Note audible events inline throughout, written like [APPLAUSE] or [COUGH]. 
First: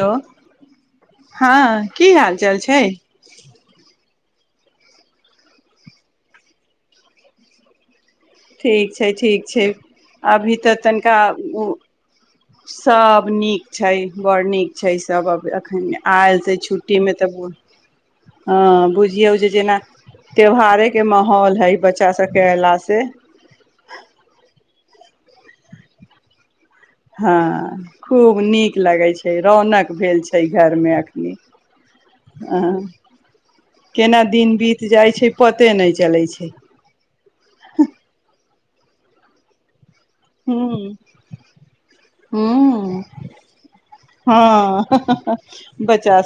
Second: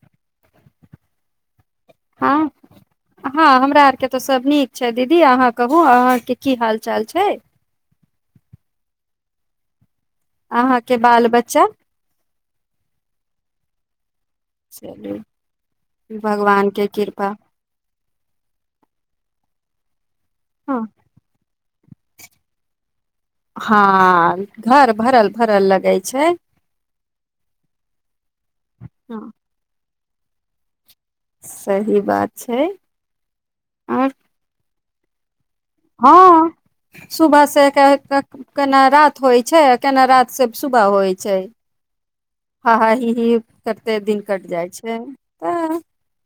hello हँ की हाल हँ चाल छै हँ हमरा आरके तऽ सब नीक छै दीदी अहाँ कहू अहाँके की हाल चाल छै ठीक छै ठीक छै अभी तऽ अहाँके तनिका बाल बच्चा ओ- सभ नीक छै बड़ नीक छै चलू सब अब एखन आएल से भगवान के छुट्टीमे कृपा तऽ हँ बुझियौ जे जेना हँ त्यौहारे के माहौल हइ बच्च- बच्चा सबके अएलासँ हँ घर भरल भरल लगै छै हँ खूब नीक लगै हँ छै रौनक भेल छै घर मे सही बात छै आओर केना दिन बीत जाइ छै पते नहि चलै छै हँ सुबह से क-केना रात होइ छै केना रात से सुबह हूँ होइ छै हूँ हाहााही ही करते दिन कट जाइ छै हँ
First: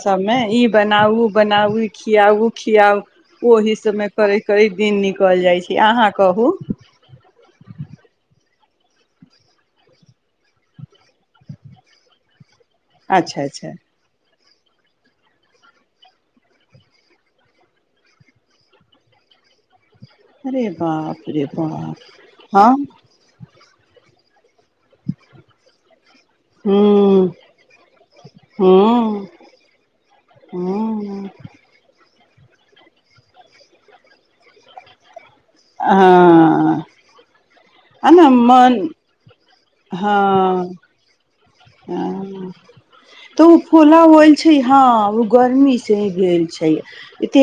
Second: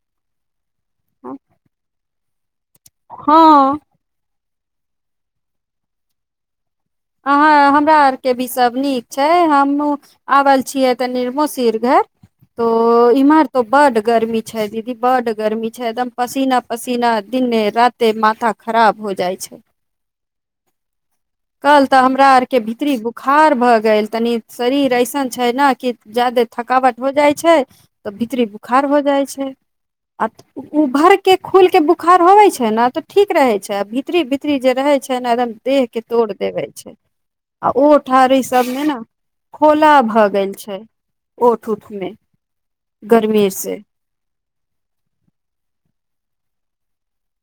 समे ई बनाउ बनाउ खियाउ खियाउ ओहि हँ सबमे करै कै दिन निकलि जाइत छै अहाँ कहू अहाँ हमरा आरके भी सभ नीक छै हमहूँ आबल छियै तऽ निरमो [UNINTELLIGIBLE] तो अच्छा इमर त अच्छा बड्ड गर्मी छै दीदी बड्ड गर्मी छै एकदम पसीना पसीना दिने राते माथा खराब हो जाइ छै अरे बाप रे कल तऽ बाप हमरा आरके हँ भितरी बुखार भऽ गेल तनि शरीर ऐसन छै न की ज्यादे थकावट हो जाइ हूँ छै तऽ भितरी बुखार हो जाइ हूँ छै आ उ भर हूँ के खुल के बुखार बोखार होबै छै न तऽ ठीक रहै छै आ भितरी भितरी जे रहै छै एकदम देह के तोड़ देबे हँ छै आ ओ ने ठारी मन सबमे न खोला भ गेल हँ छै ओठ उठ मे हँ तऽ गर्मी ओ से फोला होल छै हँ ओ गर्मी से भेल छै एते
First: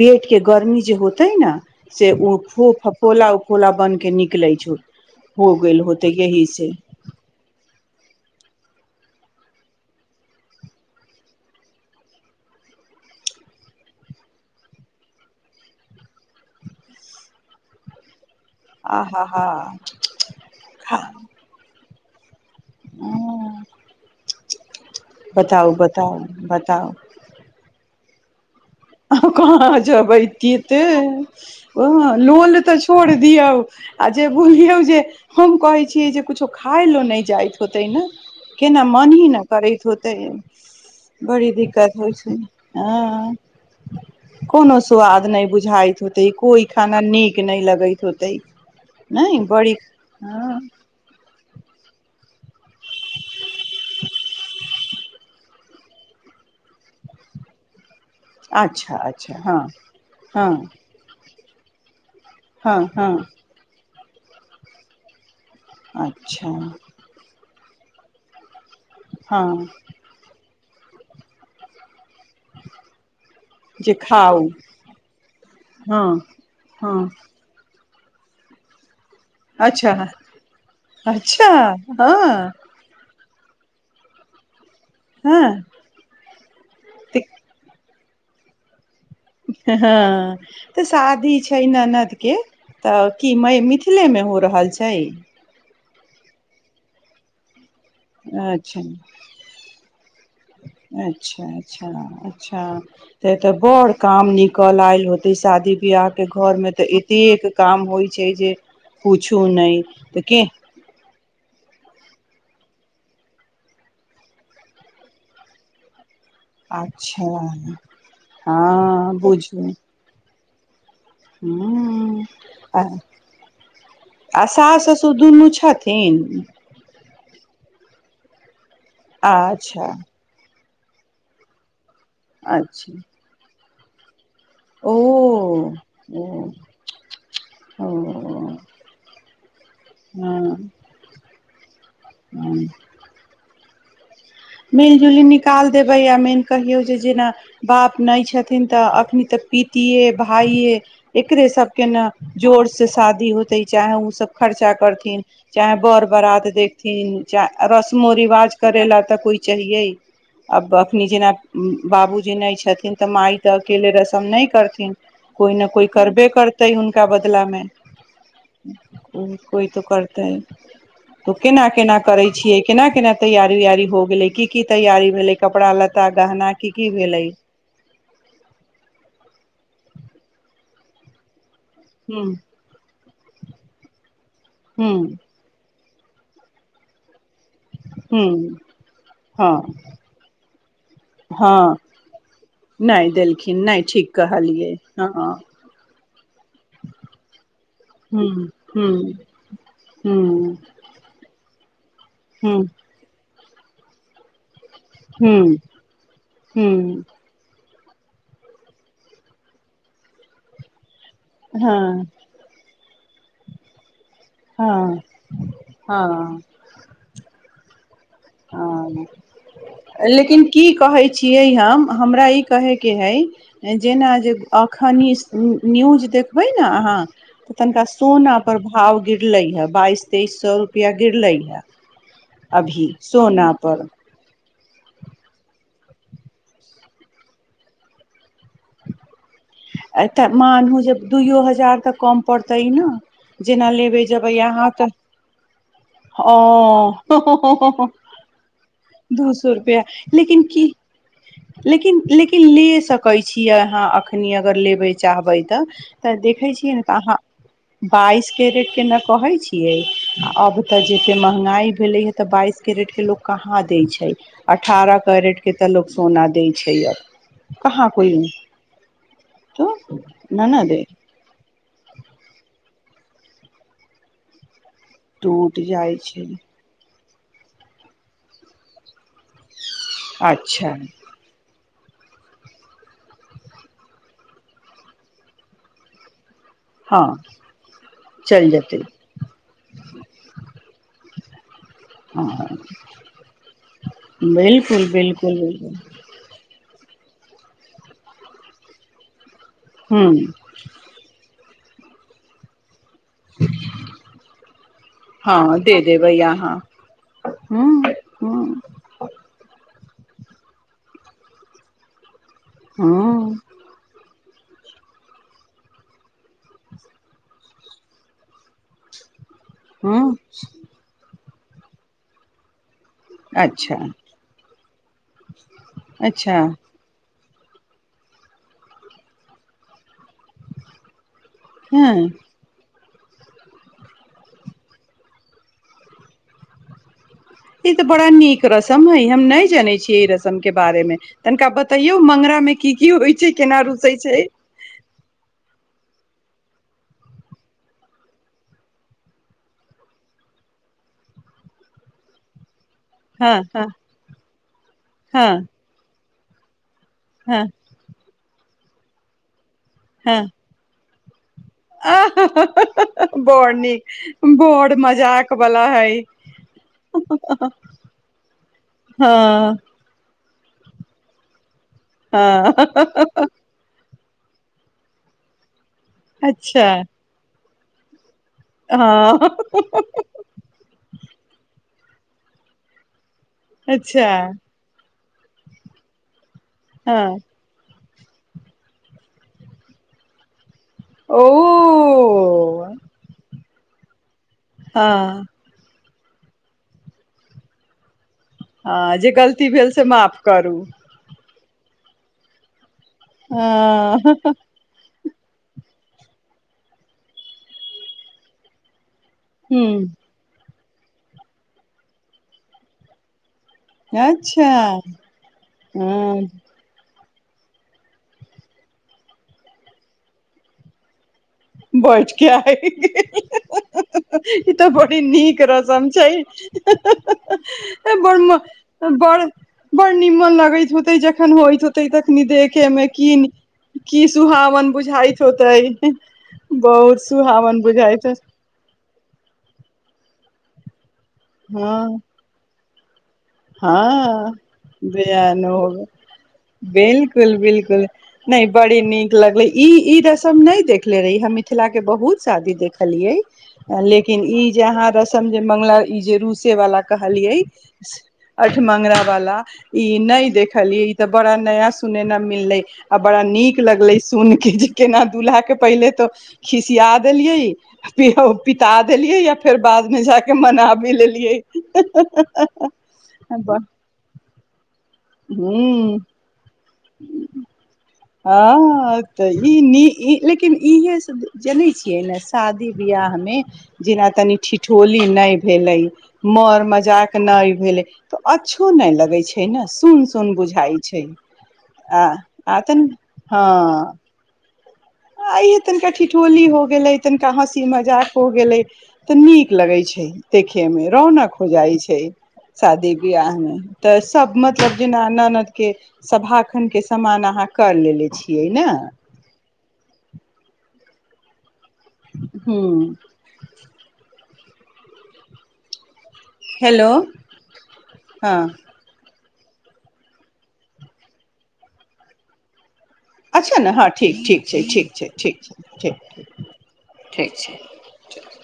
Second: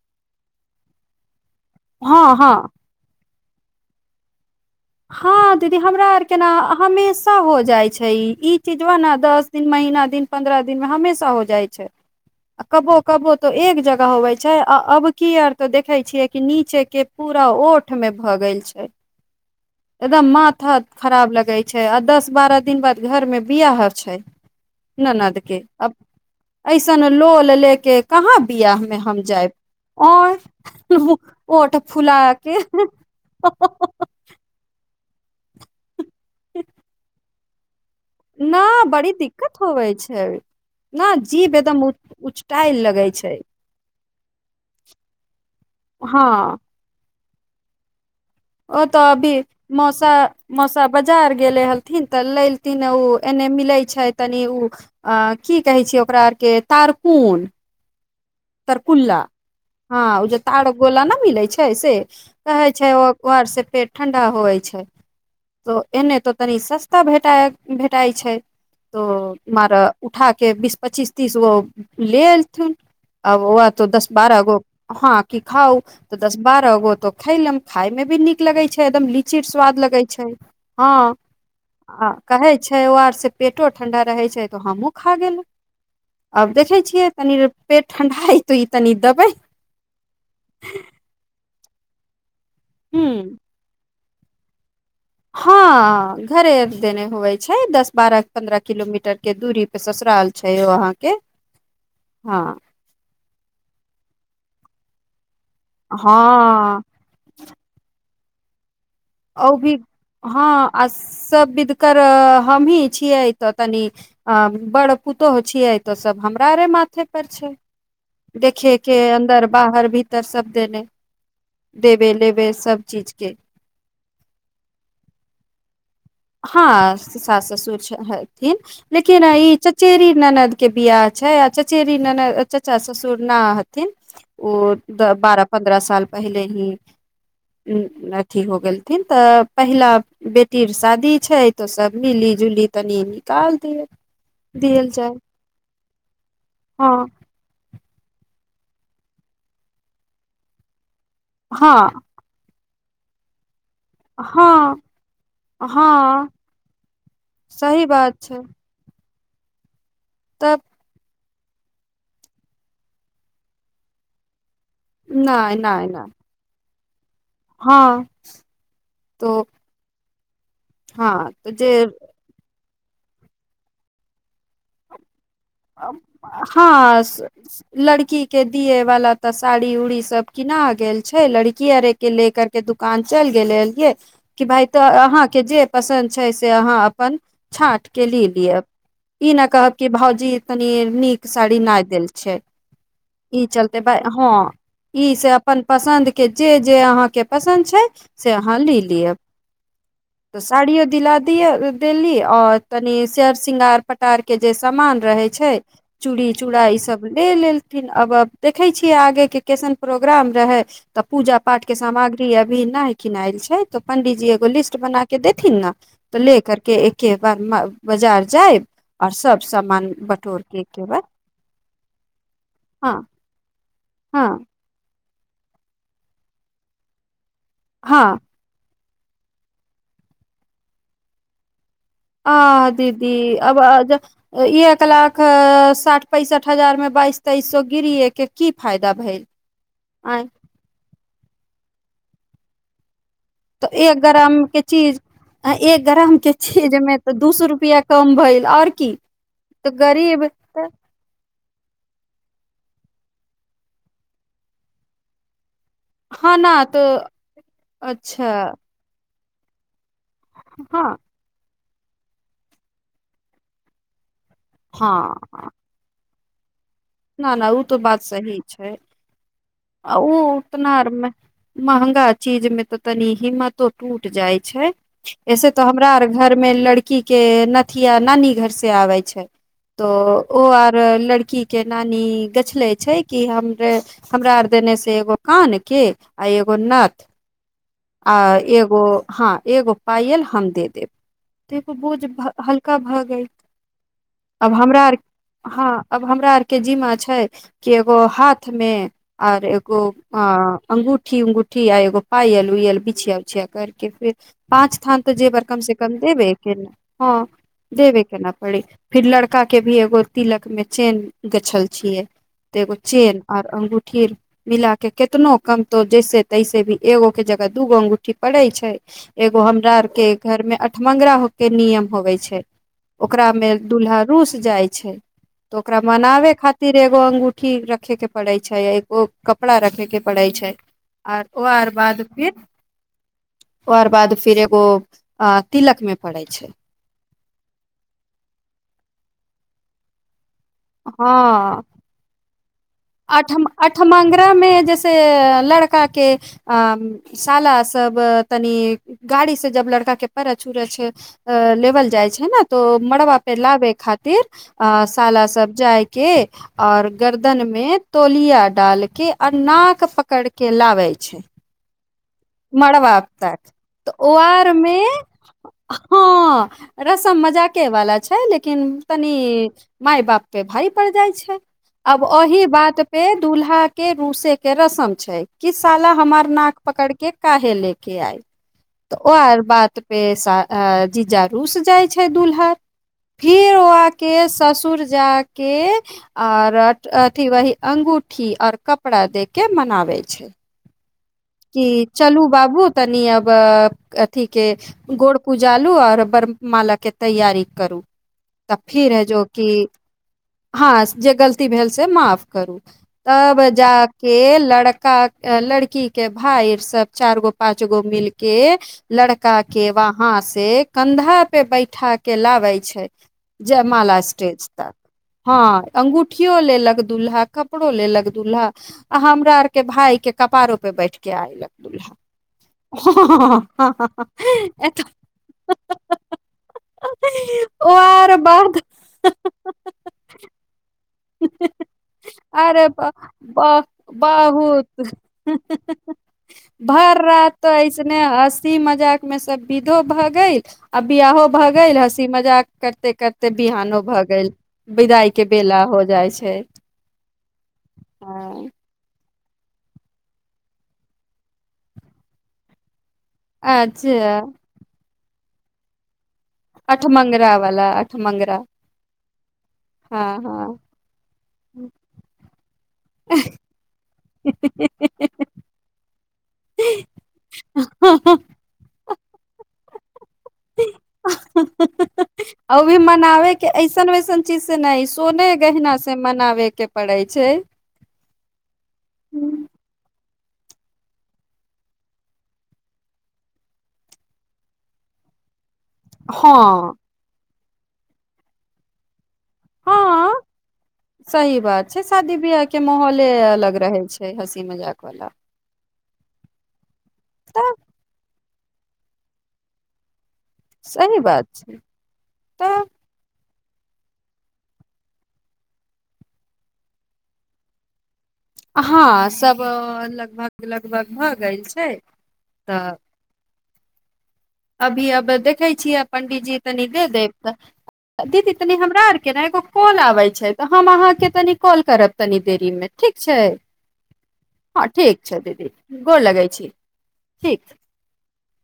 पेट के गर्मी जे होते न से हँ ओ हँ फु-फफोला उ कोला बन के निकले छौ हँ दीदी हमरा आर के न हमेशा हो जाइ छै ई चीज वा ने दस दिन महना दिन पन्द्रह दिन मे हमेशा हो जाइ छै कबो कबो तो एक जगह होवे छै आ अब की आर तो देखे छियै कि नीचे के पूरा ओठ में भ गेल छै आ ह ह एकदम माथा खराब लगै छै आ दस बारह दिन बाद घर मे बियाह छै ननद के बताउ आ बताउ ऐसन लोल ले के कहाँ बियाह में आ हम जायब कहाँ जेबै और ती ते ओठ फुला के लोल तऽ छोड़ दियौ आ जे बुलियौ जे हम कहै छियै जे कुछो खाइ लऽ नहि जाइत होतै ने न केना बड़ी मन ही ने दिक्कत करैत होवे होतै छै न बड़ी जीभ एकदम दिक्कत होइत छै उचटायल लगै छै हँ कोनो स्वाद नहि बुझ इत हँ होतै कोनो खाना नीक नहि लगै ओ तऽ अभी मौसा हँ मौसा बजार गेले हलथिन तऽ लै तने ओ एन्ने मिलै छै तनी ओ अ की कहै छियै ओकरा आरके तारकून अच्छा तरकुल्ला अच्छा हँ हँ ओ जे तार गोला न मिले छै से कहै हँ छै हँ व्हाट्सप्प ठण्डा होइ छै त एने त अच्छा तनी सस्ता भेटाइ भेटाइ छै त हँ मर उठा के बिस पच्चीस तीस गो लेएथुन आब ओ तो जे दस बारह खाउ गो हँ की खाउ हँ तऽ दस बारह गो हँ तो खैलम खाइ मे भी नीक लगै छै एकदम लि - चीर स्वाद अच्छा लगै छै हँ अच्छा आ हँ कहै छै ओ आर से पेटो ठंडा रहै छै तऽ हमहूँ खा गेल हँ आब देखै छियै तनि र पेट ठणडा आत ई तनी देबै हँ तऽ शादी छै [UNINTELLIGIBLE] हूँ तऽ की मइ न मिथिल खुले मे हो रहल छै छै घरेर देने हुयै छै दस बारह पन्द्रह अच्छा किलोमीटर के दूरी पे ससुराल छै ओ अहाँके अच्छा अच्छा हँ अच्छा ते तऽ बर काम निकल आएल होत शादी विवआह के घर हँ मे त एतेक काम होइ छै जे पुछू औ नहि भी तऽ के- हँ आ सब विधकर हमहीं छियै त तनि बड़ पुतौह छियै त सब हमरा माथे पर छै अच्छा देखे के हँ अन्दर बुझू बाहर भीतर सब देने देबे हूँ लेबे सब आ चीजके आ सास ससुर दुनू छथि हाँ सास ससुर छै छथिन लेकिन ई अच्छा चचेरी ननद के बिआह छै अ- चचेरी ननद चचा अच्छा ससुर ना क [UNINTELLIGIBLE] ओ तऽ बारह पन्द्रह साल ओ पहिले ही ओ अथी हो गेलथिन तऽ पहिला हँ बेटी शा- -दी छै तऽ सब मिली जुली तनि निकाल देत मिलजुली निकालि देबै आ मेन कहियौ जे हँ जेना बाप नहि छथिन तऽ एखन तऽ पितीयए भाइे एकरे सबके हँ न जोर से शादी होतै चाहे ओसभ खर्चा हँ करथिन चाहे बर हँ बरात देखथिन चाहे सही रस्मो बात छै रिवाज करैलाए त [UNINTELLIGIBLE] चहियै तब अब एखनी जेना बाबूजी नहि छथिन तऽ माइ तऽ अकेले रस्म नहि करथिन कोइ नहि न नहि कोइ नहि करबै करत तऽ हुन का बदला मे हँ तो कोइ तऽ कर तऽ हँ तऽ केना जे केना करै छियै केना केना तैयार वयारी हो गेलै की की तैयारी भेलै कपड़ा लत्ता गहना की की हँ भेलै स-स लड़की के दिए वाला तऽ साड़ी उड़ी सब किना गेल छै लड़की- -कियरे के हूँ ले करके दुकान चल गेलियै एलियै कि भाइ तऽ हूँ अहाँ के जे पसन्द छै से अहाँ अपन छाँट के लै हूँ लिअब ई न कहब हँ कि भौजी नीक साड़ी हँ नहि देल छै नहि ई देलखिन चलते नहि ठीक ब-हँ कहलियै हँ ई से अपन [UNINTELLIGIBLE] के जे जे अहाँके पसन्द छै हूँ से अहाँ ले हूँ लिअ तऽ हूँ साड़ियो दिला दिअ देली आओर हूँ कनि से - शृंगार पटार के जे सामान रह- हूँ छै चूड़ी चूड़ा ई सब हूँ ले लेल छथिन अब-अब देखै छियै आगेके कैसन प्रोग्राम रहै तऽ पूजा पाठ के हँ सामग्री अभी नहि किनैयल छै तऽ पंडीजी एगो लिस्ट हँ बना के देथिन ने तऽ ले हँ करके एके बार बजार जायब हँ आओर सब समान ब- लेकिन की कहै छियै हम हमरा ई कहै के हँ हइ जेना हँ जे एखनि न्यूज देखबै ने अहाँ तऽ तनिका हँ सोना पर भाव गिरलै हँ बाइस तेइस सौ रुपैआ गिरलै हँ आँ दीदी आब ब-ज एक लाख साठि पैंसठ हजार मे बाइस तेइस सौ गिरीयै कऽ की फायदा भेल आँय एतह मानु जे दूयौ हजार तऽ कम पड़तै ने तऽ जेना एक लेबे जेबै ग्रामके अहाँ चीज तऽ आ एक ग्रामके चीजमे तऽ ओ दू सौ रुपैआ कम भेल आओर की दू सौ तऽ रुपआ गरीब लेकिन की लेकिन लेकिन ले- सकै छियै अहाँ अखनी अगर लेबै चाहबै तऽ देखैय छियै न तऽ अहाँ बाइस अच्छा कें रेट के न कहै छियै अब तऽ हँ जेते महंगाई भेलै हँ तऽ बाइस के रेट के लोक कहाँ दै छै अठारह कैरेट के तऽ लो- सोना दै छै अब ना ना उ तऽ कहाँ बात कोइ सही छै तऽ आ- उ न न उतना दे आरमे मंहगा चीजमे तऽ तनि हिम्मतो टूट जाइ छै ऐसे टूट तऽ हमरा जाइ आर छै घर मे लड़की की के नथिया नानी घर से आबै छै तो ओ अच्छा आर लड़की के नानी गछले छै की हमरे हमरा आर देने से एगो कान के आ एगो हँ नथ आ चलि एगो जेतै हँ एगो पायल हम दे देब एगो बोझ हँ हल्का भ गेल आब हमरा बिलकुल आर बिलकुल हँ बिलकुल आब हमरा आर के जिमा छै की एगो हाथ मे आओर एगो हूँ अं अंगूठी उंगू - -ठी आ एगो पायल उयील छिया उछिया करके फेर पाँच थान तऽ जेवर कम हँ से दे कम देबै देबे के अहाँ हँ हूँ देबे के न हूँ पड़ी फिर लड़का के भी गोर तिलक मे चेन गछल छियै एगो चेन हूँ आ अंगू- मिला के कतनो कमतो जैसे तैसे भी एगो के जगह दूगो अंगूठी पड़ै छै एगो हमरा आर के हूँ घर मे अठमंगरा हो के नियम होबै छै ओकरा में अच्छा दूल्हा रुस जाय छै तऽ ओकरा मनाबे अच्छा खातिर एगो अंगु- -ठी रखे के पड़ै छै एको कपड़ा रखेके पड़ै छै आर ओ आर बाद हँ फिर ओ आर बाद फिर एगो अ तिलक मे पड़ै छै ई ते बड़ा नीक रस्म हइ हम नहि जानैय छै ई रस्म के बारेमे तनिका बतइयौ मंगरामे अठ- अठमंगरामे जैस- से लड़का के अ- साला सब तनि गाड़ी से जब लड़का के परछ उरछ लेवल जाइ छै न तो मड़बा हँ पेर हँ लाबे खातिर अ- साल हँ सब जाइ के आओर हँ गर्दन तोलिया डालके आ नाक पकड़ हँ के लाबै छै आह मड़बाप तक बड़ नीक तऽ ओ आर बड़ मे मजाक वाला हय हँ रस्म मजाक वला छै लेकिन तनि हँ माय बाप के भारि पड़ जाइ छै अब ओहि हँ बात पे दूल्हा के रूसे के रस्म छै किस- साला हमार नाक अच्छा पकड़ के काहे ले के आइ- त ओ हँ आर बात पे जीज रूस जाइ छै दूल्हा फिर अच्छा ओआके ससुर जाग- -के आओर हँ अथी वही अंगूठ- -ठी आओर कपड़ा दे के मनाबै छै ओ की चलू बाबू तनि अब अथिके हँ गोड़ पुजालू आओर बर् माला के तैयारी करू तऽ फिर हँ है जे जो कि गलती भेल से माफ करू हँ जे गल- -ती भेल से माफ करू तब हँ जाके लड़का लड़की के भाइ सब चार गो पाँच गो मिलके लड़का के हूँ वहाँ से कन्धा पे बैठा के लाबै छै जय माला स्टेज अच्छा तक हँ हँ अंगूठियो लेलक दूल्हा कपड़ो लेलक दुल्हा आ हमरा आर के भाइ के कपारो पे बैठ के आयलक दूल्हा बैठके आइ गेल हँ -हहह ई तऽ बड़ी नीक रसम छै ओ आर बड़ बाद म-बड़ बड़ निमन लगैत होतै जखन होइत होतै तखनी देखे अरे मे ब की ब की बहुत सुहावन बुझाइत होतै भर बहुत रात तऽ सुहावन ऐसने बुझाइत हँसी मजाक मे सब विधो भग- -गैल अब बिआहो भऽ गेल हँ हँसी मजाक करते करत बिहानो भऽ गेल विदाई के बिहान हो बेला गेल जाइ छै बिल्कुल बिल्कुल नहि हँ बड़ी नीक नीक लगलै ई ई रस्म नहि देखले रहीं मिथिला के हम बहुत शादी देख केखलियै अच्छा लेकिन ई जे अहाँ रस्म समझे मंगला ई जे रूसे वला अठमंगरा कहलियै वाला अठमंगरा आठ मंगरा वला ई नहि हँ देखलियै ई तऽ बड़ा नया सुनेना मिलले आ बड़ा नीक लगलै सुन के जे केना दुल्हा के पहिले तो खिसिया देलियै हँ पिताऽ- देलियै या फेर बादमे जा क के मना भी लेलियै -बनाबे के ऐसन वैसन चीज से नहि सोने गहना ह से मनावे के पड़ै छै आ-तऽ ई नी- लेकिन इहे सब जनै छियै ने शादी बिआहमे जेना तनि ठिठौली नहि भेलै मर हँ मजाक नहि भेलै तो अच्छो नहि लगै छै छै ने सुन हँ सुन बुझाइ छै सही बात छै शादी बियाह के आ-अ माहौले अलग रहै छै हँसी मजाक [UNINTELLIGIBLE] आ इहे तनिका ठिठोली हो- -गेलै तनिका तऽ हँसी मजाक हो गेलै तऽ नीक लगै छै देखै मे सही बात रौनक हो जाइ छै तऽ शादी विआह मे तऽ सब मतलब जेना ननद के सभाखन के समान अहाँ कर लेली हँ सब लगभग लगभग भए गैल छै तऽ हूँ अभी अब देखै छियै पंडीजी तनि हेलो दे देब त दीदी तनि हँ हमरा आरके ने एगो कॉल आबे छै तऽ हम अहाँके तनि कॉल करब तनि देरी मे अच्छा न हँ ठीक ठीक छै ठीक छै ठीक दीदी छै गोर ठीक लगै छी ठीक छै